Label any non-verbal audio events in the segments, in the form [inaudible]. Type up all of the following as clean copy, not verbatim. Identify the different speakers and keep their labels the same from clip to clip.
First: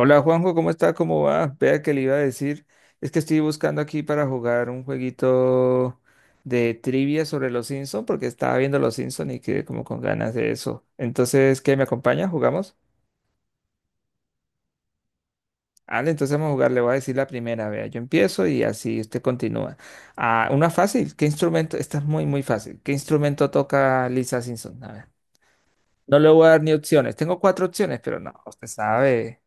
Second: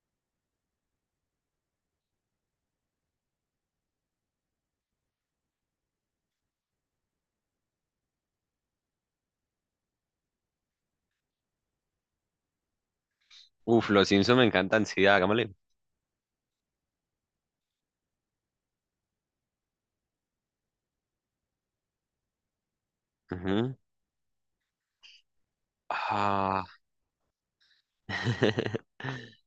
Speaker 1: Hola Juanjo, ¿cómo está? ¿Cómo va? Vea que le iba a decir, es que estoy buscando aquí para jugar un jueguito de trivia sobre los Simpson porque estaba viendo los Simpson y quedé como con ganas de eso. Entonces, ¿qué me acompaña? ¿Jugamos?
Speaker 2: Uf, los Simpsons me encantan, sí, hagámosle.
Speaker 1: Vale, entonces vamos a jugar, le voy a decir la primera, vea, yo empiezo y así usted continúa. Ah, una fácil, ¿qué instrumento? Esta es muy, muy fácil. ¿Qué instrumento
Speaker 2: Ujú.
Speaker 1: toca Lisa Simpson? A ver, no le voy a dar
Speaker 2: Ah,
Speaker 1: ni opciones, tengo cuatro opciones, pero no, usted
Speaker 2: [laughs]
Speaker 1: sabe.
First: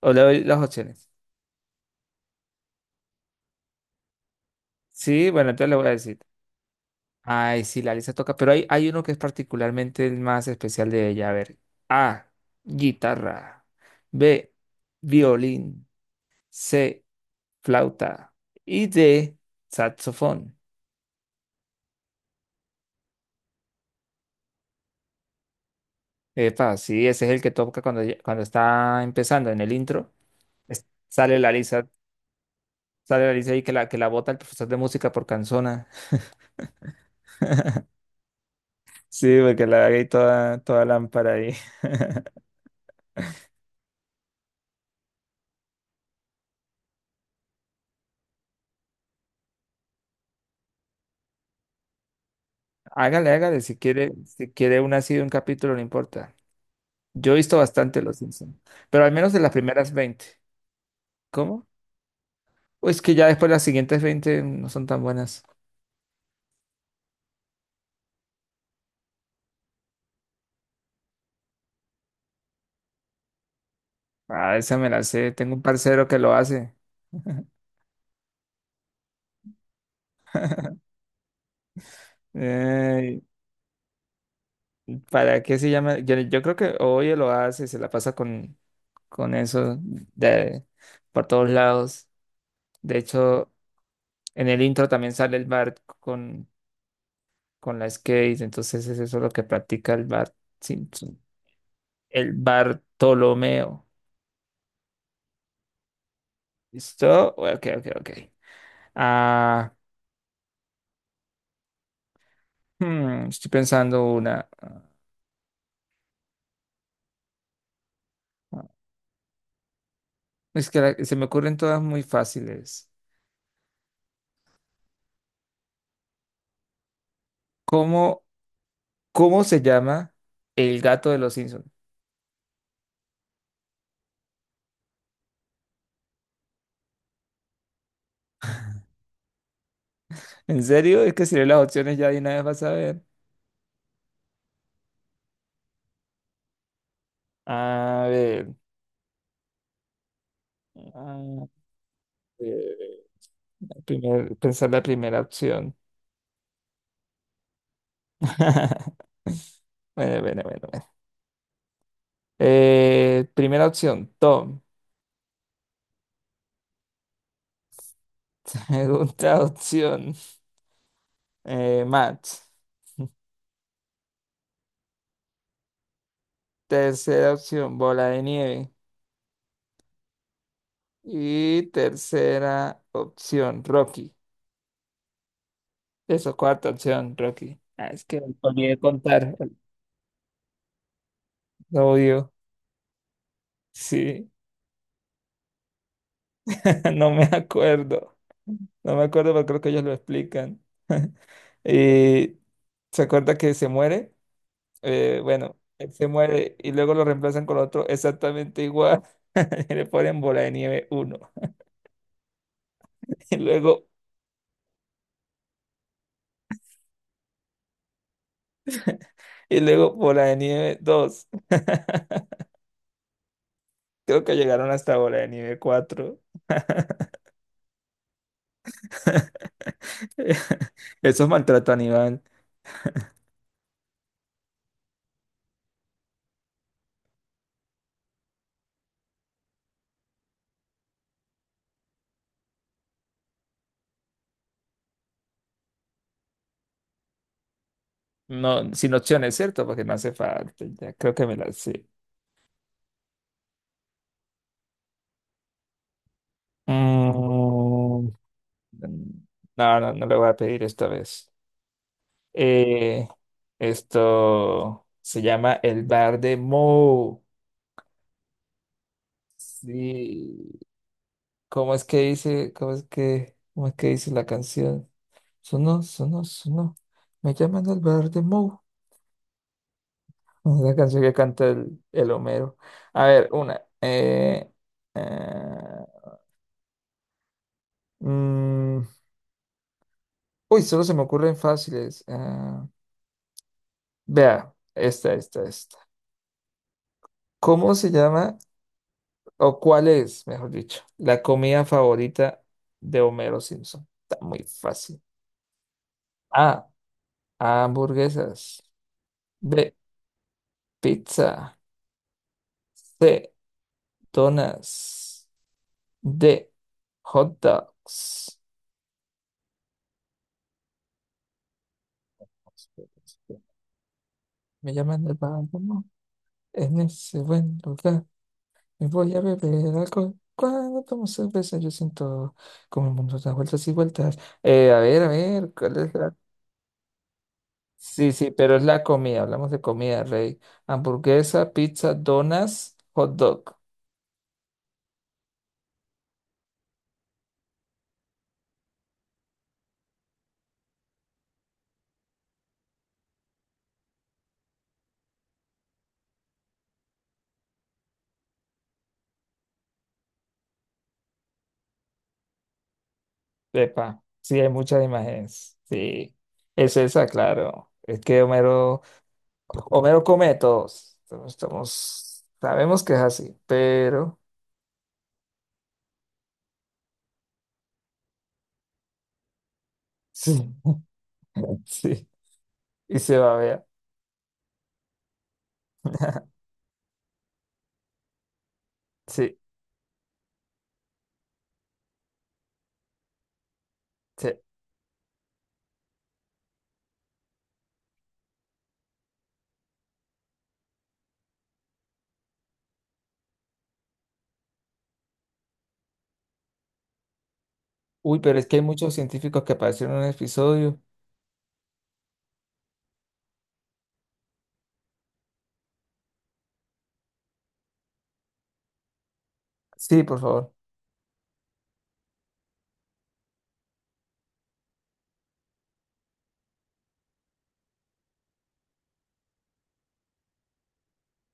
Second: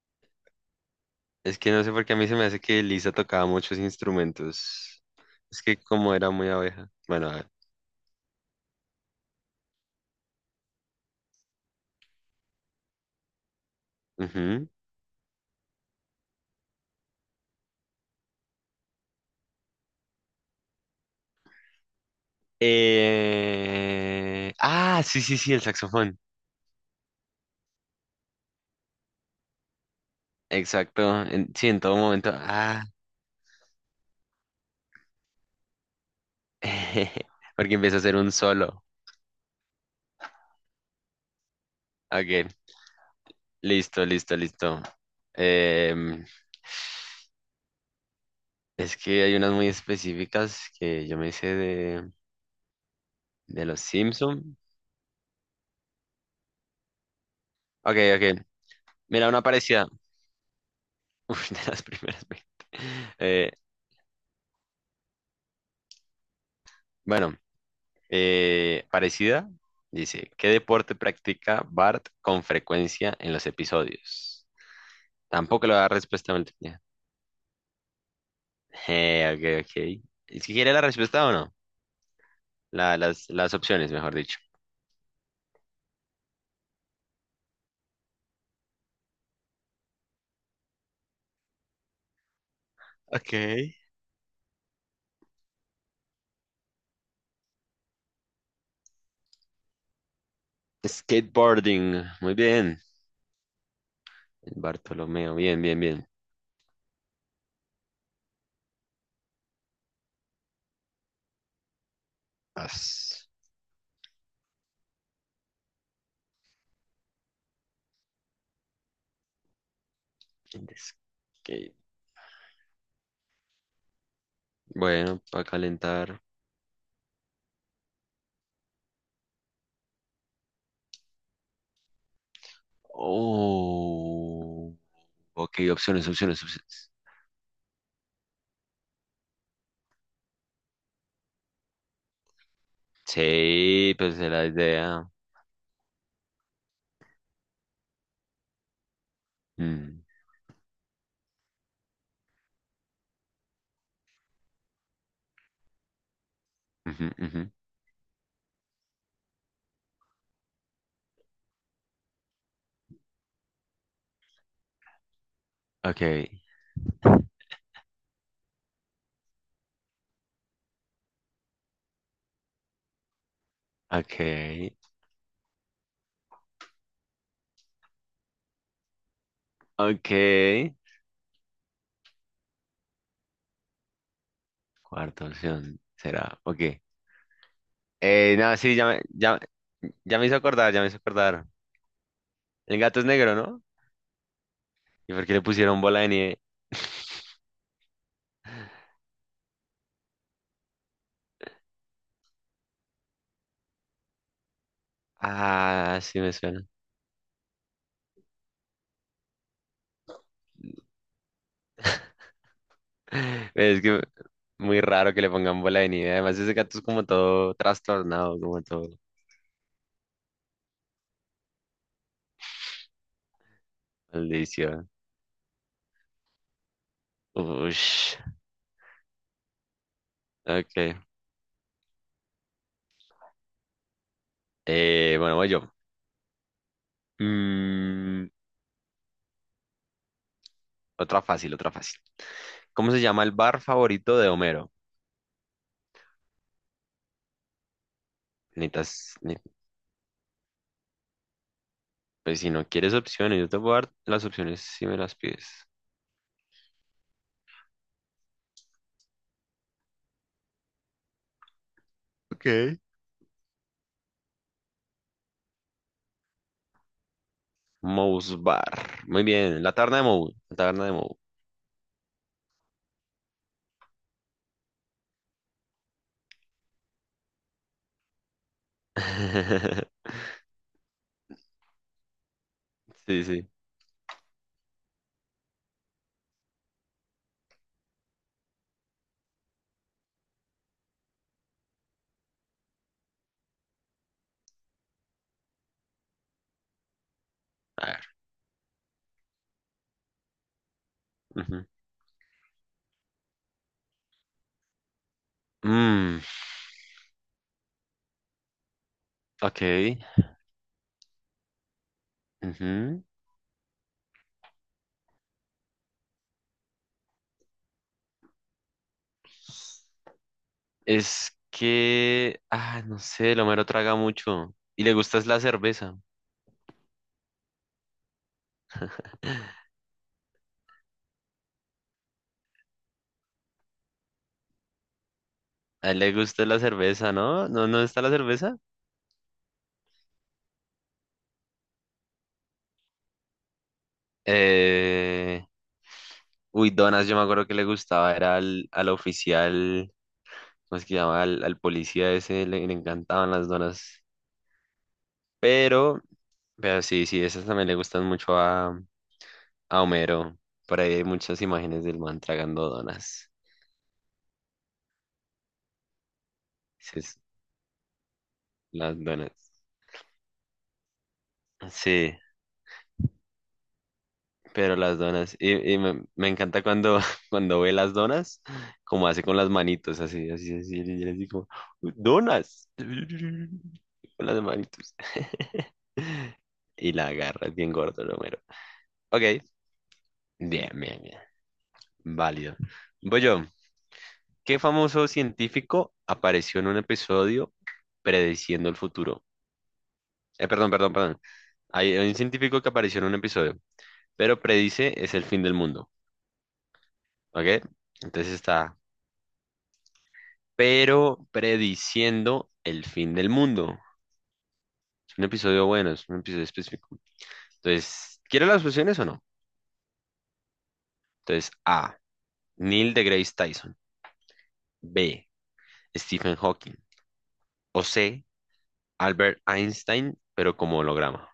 Speaker 1: O le doy las opciones.
Speaker 2: es que no sé por qué a mí se me hace que Lisa tocaba muchos instrumentos.
Speaker 1: Sí, bueno,
Speaker 2: Es
Speaker 1: entonces le
Speaker 2: que
Speaker 1: voy a
Speaker 2: como
Speaker 1: decir.
Speaker 2: era muy abeja. Bueno, a ver.
Speaker 1: Ay, sí, la lista toca, pero hay uno que es particularmente el más especial de ella. A ver, A, guitarra, B,
Speaker 2: Ujú.
Speaker 1: violín, C, flauta y D, saxofón.
Speaker 2: Sí, sí, sí, el saxofón.
Speaker 1: Epa, sí, ese es el que toca cuando está empezando en el intro. Es-
Speaker 2: Exacto.
Speaker 1: sale la
Speaker 2: Sí, en
Speaker 1: lista,
Speaker 2: todo momento. Ah,
Speaker 1: sale la lista ahí que la bota el profesor de música por canzona. [laughs]
Speaker 2: [laughs] porque empieza a hacer un solo.
Speaker 1: Sí, porque la haga ahí toda, toda lámpara ahí.
Speaker 2: Ok, listo, listo, listo. Em, es que hay unas muy específicas que yo me hice
Speaker 1: Hágale, hágale,
Speaker 2: de
Speaker 1: si
Speaker 2: los
Speaker 1: quiere, si
Speaker 2: Simpson.
Speaker 1: quiere una así de un capítulo, no importa. Yo he visto
Speaker 2: Ok,
Speaker 1: bastante Los
Speaker 2: ok.
Speaker 1: Simpsons, pero al
Speaker 2: Mira,
Speaker 1: menos de
Speaker 2: una
Speaker 1: las
Speaker 2: parecida.
Speaker 1: primeras 20.
Speaker 2: Uf, [laughs] de
Speaker 1: ¿Cómo?
Speaker 2: las primeras 20.
Speaker 1: O es que ya después
Speaker 2: Eh,
Speaker 1: las siguientes 20 no son tan buenas.
Speaker 2: bueno, parecida. Dice, ¿qué deporte practica Bart con frecuencia en los episodios?
Speaker 1: Ah, esa me la sé. Tengo un
Speaker 2: Tampoco le va a dar
Speaker 1: parcero que lo
Speaker 2: respuesta
Speaker 1: hace.
Speaker 2: multiple. [laughs] Ok, ok. ¿Es que quiere la respuesta o no?
Speaker 1: [laughs] Ey,
Speaker 2: Las opciones, mejor dicho.
Speaker 1: ¿para qué se llama? Yo creo que hoy lo hace, se la pasa con eso de, por todos lados. De
Speaker 2: Ok.
Speaker 1: hecho, en el intro también sale el Bart con la skate, entonces es eso lo que practica el Bart Simpson.
Speaker 2: Skateboarding.
Speaker 1: El
Speaker 2: Muy bien.
Speaker 1: Bartolomeo.
Speaker 2: Bartolomeo. Bien, bien, bien.
Speaker 1: ¿Listo? Ok, ok, ok. Ah,
Speaker 2: As-
Speaker 1: Estoy pensando una. Ah, Es que se me ocurren
Speaker 2: skate.
Speaker 1: todas muy fáciles.
Speaker 2: Bueno, para calentar.
Speaker 1: ¿Cómo, cómo se llama el gato de los Simpsons?
Speaker 2: Oh. Ok, opciones, opciones, opciones.
Speaker 1: ¿En serio? Es que si lees las opciones ya de una vez vas a ver.
Speaker 2: Sí, pues es la idea.
Speaker 1: A ver.
Speaker 2: Mm,
Speaker 1: A ver, pensar la primera opción.
Speaker 2: ujú, ujú.
Speaker 1: [laughs] Bueno, bueno, bueno, bueno. Primera opción, Tom.
Speaker 2: Ok,
Speaker 1: [laughs] Segunda opción, Matt.
Speaker 2: ok,
Speaker 1: Tercera opción, bola de nieve.
Speaker 2: ok.
Speaker 1: Y tercera opción, Rocky.
Speaker 2: Cuarta opción será.
Speaker 1: Eso,
Speaker 2: Ok.
Speaker 1: cuarta opción, Rocky. Ah, es que me
Speaker 2: No, sí,
Speaker 1: olvidé contar,
Speaker 2: ya, ya me hizo acordar, ya me hizo acordar.
Speaker 1: lo odio.
Speaker 2: El gato es negro, ¿no?
Speaker 1: Sí,
Speaker 2: ¿Y por qué le pusieron bola de nieve?
Speaker 1: [laughs] no
Speaker 2: [laughs]
Speaker 1: me acuerdo. No me acuerdo, pero creo que ellos lo explican. [laughs] Y se acuerda que se muere. Bueno, él
Speaker 2: Ah,
Speaker 1: se
Speaker 2: sí me
Speaker 1: muere
Speaker 2: suena.
Speaker 1: y luego lo reemplazan con otro exactamente igual. [laughs] Y le ponen bola de nieve uno.
Speaker 2: [laughs]
Speaker 1: [laughs] Y
Speaker 2: Es
Speaker 1: luego,
Speaker 2: que muy raro que le pongan bola de nieve. Además, ese gato es como todo trastornado, como todo
Speaker 1: y luego bola de nieve dos. Creo que llegaron
Speaker 2: maldición.
Speaker 1: hasta bola de nieve cuatro.
Speaker 2: Ush.
Speaker 1: [laughs] [laughs]
Speaker 2: Ok.
Speaker 1: Eso es maltrato animal.
Speaker 2: Bueno, voy yo. Mm, otra fácil, otra fácil. ¿Cómo se llama el bar favorito de Homero?
Speaker 1: No, sin
Speaker 2: Necesitas,
Speaker 1: opciones,
Speaker 2: ne-
Speaker 1: ¿cierto? Porque no hace falta. Ya creo que me la sé.
Speaker 2: pues si no quieres opciones, yo te puedo dar las opciones si me las pides.
Speaker 1: Mm, no, no, no le voy a pedir esta vez.
Speaker 2: Ok.
Speaker 1: Eh, Esto se llama el bar de Mo.
Speaker 2: Moe's Bar. Muy bien, la taberna de Moe.
Speaker 1: Sí.
Speaker 2: La taberna de Moe.
Speaker 1: ¿Cómo es que dice? ¿Cómo es que dice la canción? Sonó, sonó, sonó. Me llaman el bar de Mo. [laughs]
Speaker 2: [laughs]
Speaker 1: Es la canción que canta el Homero. A
Speaker 2: Sí,
Speaker 1: ver,
Speaker 2: sí.
Speaker 1: una. Eh, Mm, Uy, solo se me ocurren fáciles. Vea, esta, esta, esta. ¿Cómo
Speaker 2: A
Speaker 1: se
Speaker 2: ver.
Speaker 1: llama o cuál es, mejor dicho, la comida
Speaker 2: Ujú.
Speaker 1: favorita de Homero Simpson? Está muy fácil.
Speaker 2: Mm,
Speaker 1: A, hamburguesas.
Speaker 2: ok.
Speaker 1: B, pizza.
Speaker 2: Ujú.
Speaker 1: C, donas. D, hot dogs.
Speaker 2: No sé, el Homero traga mucho.
Speaker 1: Me
Speaker 2: Y le
Speaker 1: llaman el
Speaker 2: gusta es la
Speaker 1: vagabundo
Speaker 2: cerveza.
Speaker 1: en ese buen lugar. Voy a beber alcohol. Cuando tomo cerveza, yo siento como el mundo da vueltas y vueltas. A ver, a ver, ¿cuál
Speaker 2: A
Speaker 1: es
Speaker 2: él le
Speaker 1: la?
Speaker 2: gusta la cerveza, ¿no? ¿No, no está la
Speaker 1: Sí, sí, pero
Speaker 2: cerveza?
Speaker 1: es la comida. Hablamos de comida, rey. Hamburguesa, pizza, donas, hot dog.
Speaker 2: Eh... Uy, donas, yo me acuerdo que le gustaba, era al oficial, ¿cómo es que llama? Al policía ese, le encantaban las donas. Pero, pero sí, sí, esas también le gustan mucho a Homero. Por ahí hay muchas imágenes del man tragando donas.
Speaker 1: Epa, sí, hay muchas imágenes. Sí, es
Speaker 2: Sí,
Speaker 1: esa, claro. Es que Homero,
Speaker 2: las donas.
Speaker 1: Homero come de todos.
Speaker 2: Sí,
Speaker 1: Sabemos que es así, pero
Speaker 2: pero las donas. Y me encanta cuando, [laughs] cuando ve las donas, como hace con las manitos, así,
Speaker 1: sí,
Speaker 2: así, así, y así como,
Speaker 1: [laughs] sí,
Speaker 2: donas. [laughs]
Speaker 1: y se va a ver.
Speaker 2: Con las manitos. [laughs]
Speaker 1: [laughs]
Speaker 2: Y la agarra, es bien gordo el Homero. Ok,
Speaker 1: Sí,
Speaker 2: bien, bien, bien. Válido. Voy yo.
Speaker 1: sí.
Speaker 2: ¿Qué famoso científico apareció en un episodio prediciendo el futuro? Perdón, perdón, perdón. Hay un científico que apareció en un episodio, pero predice es el fin del mundo. ¿Ok?
Speaker 1: Uy,
Speaker 2: Entonces
Speaker 1: pero es que hay
Speaker 2: está,
Speaker 1: muchos científicos que aparecieron en un episodio.
Speaker 2: pero prediciendo el fin del mundo. Es un episodio bueno, es un episodio específico. Entonces, ¿quiere las opciones o no?
Speaker 1: Sí, por favor.
Speaker 2: Entonces, A. Neil deGrasse Tyson. B. Stephen Hawking. O C. Albert Einstein, pero como holograma.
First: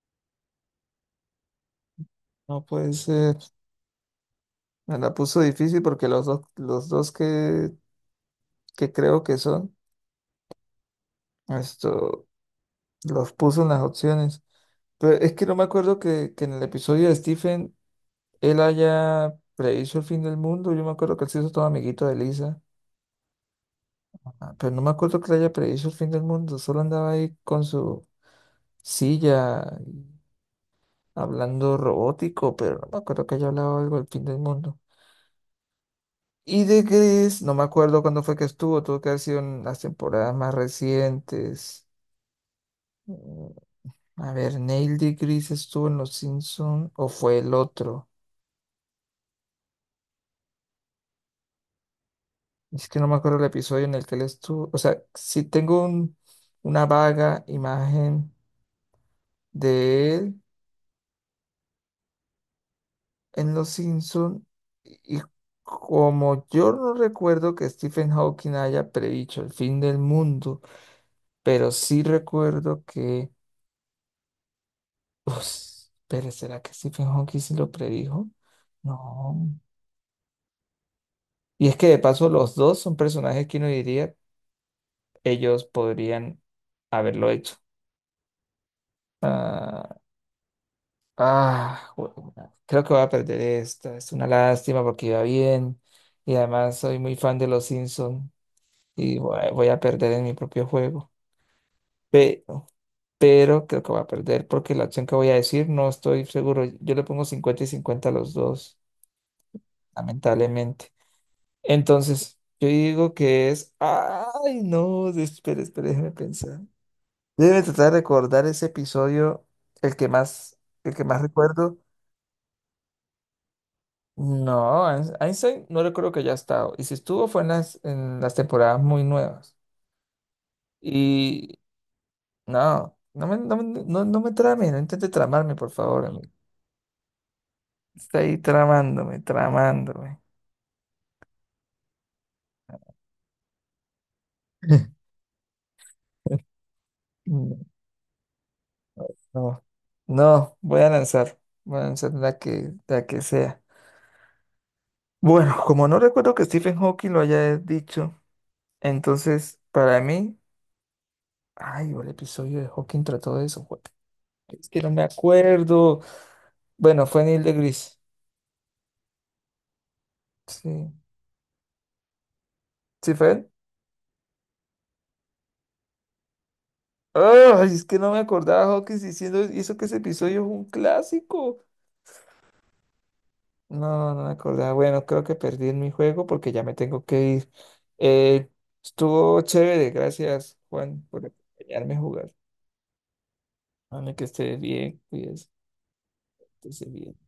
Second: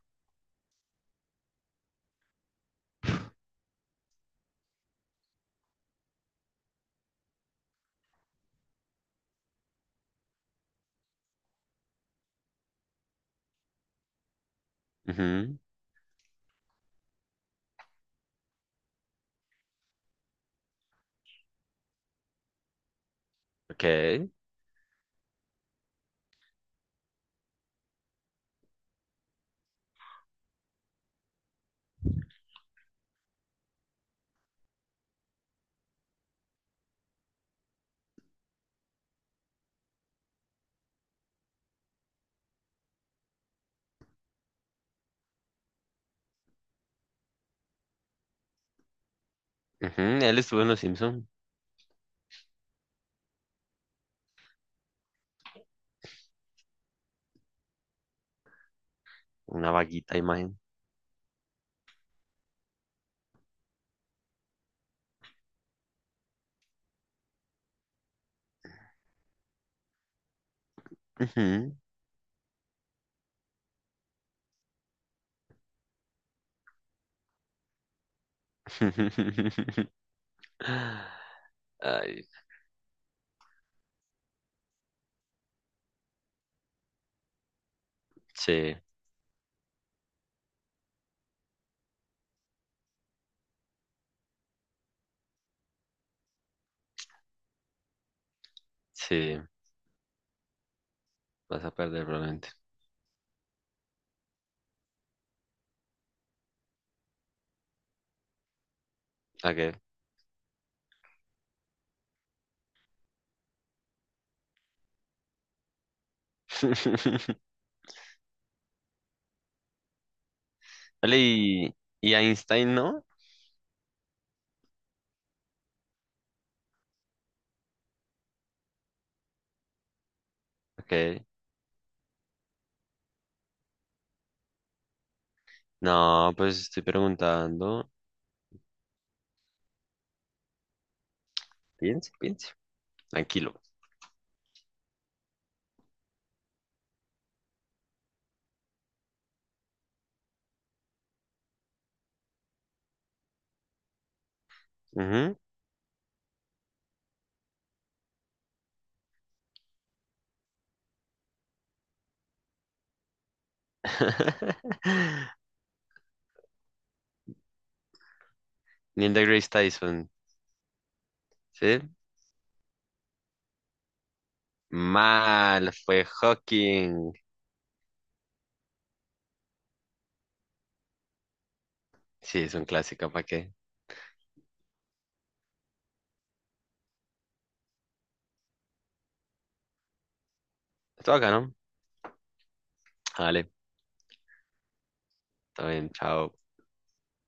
Speaker 1: No puede ser. Me la puso difícil porque los dos que creo que son, esto, los puso en las opciones. Pero es que no
Speaker 2: Ujú.
Speaker 1: me acuerdo que en el episodio de Stephen él haya predicho el fin del mundo. Yo me acuerdo que él se hizo todo amiguito de Lisa.
Speaker 2: Ok.
Speaker 1: Pero no me acuerdo que le haya predicho el fin del mundo. Solo andaba ahí con su silla hablando robótico, pero no me acuerdo que haya hablado algo del fin del mundo. Y de Gris, no me acuerdo cuándo fue que estuvo, tuvo que haber sido en las temporadas más recientes. Mm, A ver, Neil de Gris estuvo en Los Simpsons o fue el otro.
Speaker 2: Ujú. Él estuvo en Los Simpson.
Speaker 1: Es que no me acuerdo el episodio en el que él estuvo. O sea, si tengo una vaga imagen
Speaker 2: Una
Speaker 1: de
Speaker 2: vaguita
Speaker 1: él
Speaker 2: imagen.
Speaker 1: en Los Simpsons y como yo no recuerdo que Stephen Hawking haya predicho el fin del mundo, pero
Speaker 2: Ujú.
Speaker 1: sí recuerdo que. Ups, pero ¿será que Stephen Hawking sí lo predijo? No.
Speaker 2: [laughs]
Speaker 1: Y es que de
Speaker 2: Ay,
Speaker 1: paso los dos son personajes que uno diría ellos podrían haberlo hecho.
Speaker 2: sí,
Speaker 1: Ah, ah, jue- Creo que voy a perder esta. Es una lástima porque iba bien. Y además soy muy fan de los Simpsons y voy
Speaker 2: sí.
Speaker 1: a voy a perder en mi propio juego.
Speaker 2: Vas a perder probablemente.
Speaker 1: Pero, pero creo que voy a perder porque la opción que voy a decir no estoy seguro. Yo le pongo 50 y 50 a los dos,
Speaker 2: Ok.
Speaker 1: lamentablemente. Entonces, yo digo que es. Ay, no, espera, espera, déjame pensar.
Speaker 2: [laughs]
Speaker 1: Yo debe tratar de recordar ese episodio, el que más, el que
Speaker 2: Vale,
Speaker 1: más recuerdo.
Speaker 2: y Einstein, ¿no?
Speaker 1: No, Einstein no recuerdo que haya estado. Y si estuvo fue en las temporadas muy nuevas.
Speaker 2: Ok.
Speaker 1: Y no me trame, no intente tramarme, por favor, amigo.
Speaker 2: No, pues estoy preguntando.
Speaker 1: Está ahí tramándome, tramándome.
Speaker 2: Piense, piense. Tranquilo.
Speaker 1: [laughs] No, no, voy a lanzar. Voy a lanzar la que sea.
Speaker 2: Ujú.
Speaker 1: Bueno, como no recuerdo que Stephen Hawking lo haya dicho, entonces para mí, ay, el episodio de Hawking trató de eso. Es que no me
Speaker 2: [laughs]
Speaker 1: acuerdo. Bueno, fue Neil deGrasse.
Speaker 2: Neil deGrasse Tyson.
Speaker 1: Sí,
Speaker 2: ¿Sí?
Speaker 1: sí fue él.
Speaker 2: Mal, fue Hawking.
Speaker 1: Ay, es que no me acordaba Hawking diciendo hizo que ese episodio es un clásico.
Speaker 2: Sí, es un clásico, ¿para qué?
Speaker 1: No, no me acordaba. Bueno, creo que perdí en mi juego porque ya me tengo que ir. Eh, Estuvo chévere, gracias Juan
Speaker 2: Estuvo
Speaker 1: por
Speaker 2: acá, ¿no?
Speaker 1: acompañarme a jugar.
Speaker 2: Vale,
Speaker 1: Dame que esté bien, cuídese,
Speaker 2: está bien, chao.
Speaker 1: que esté bien.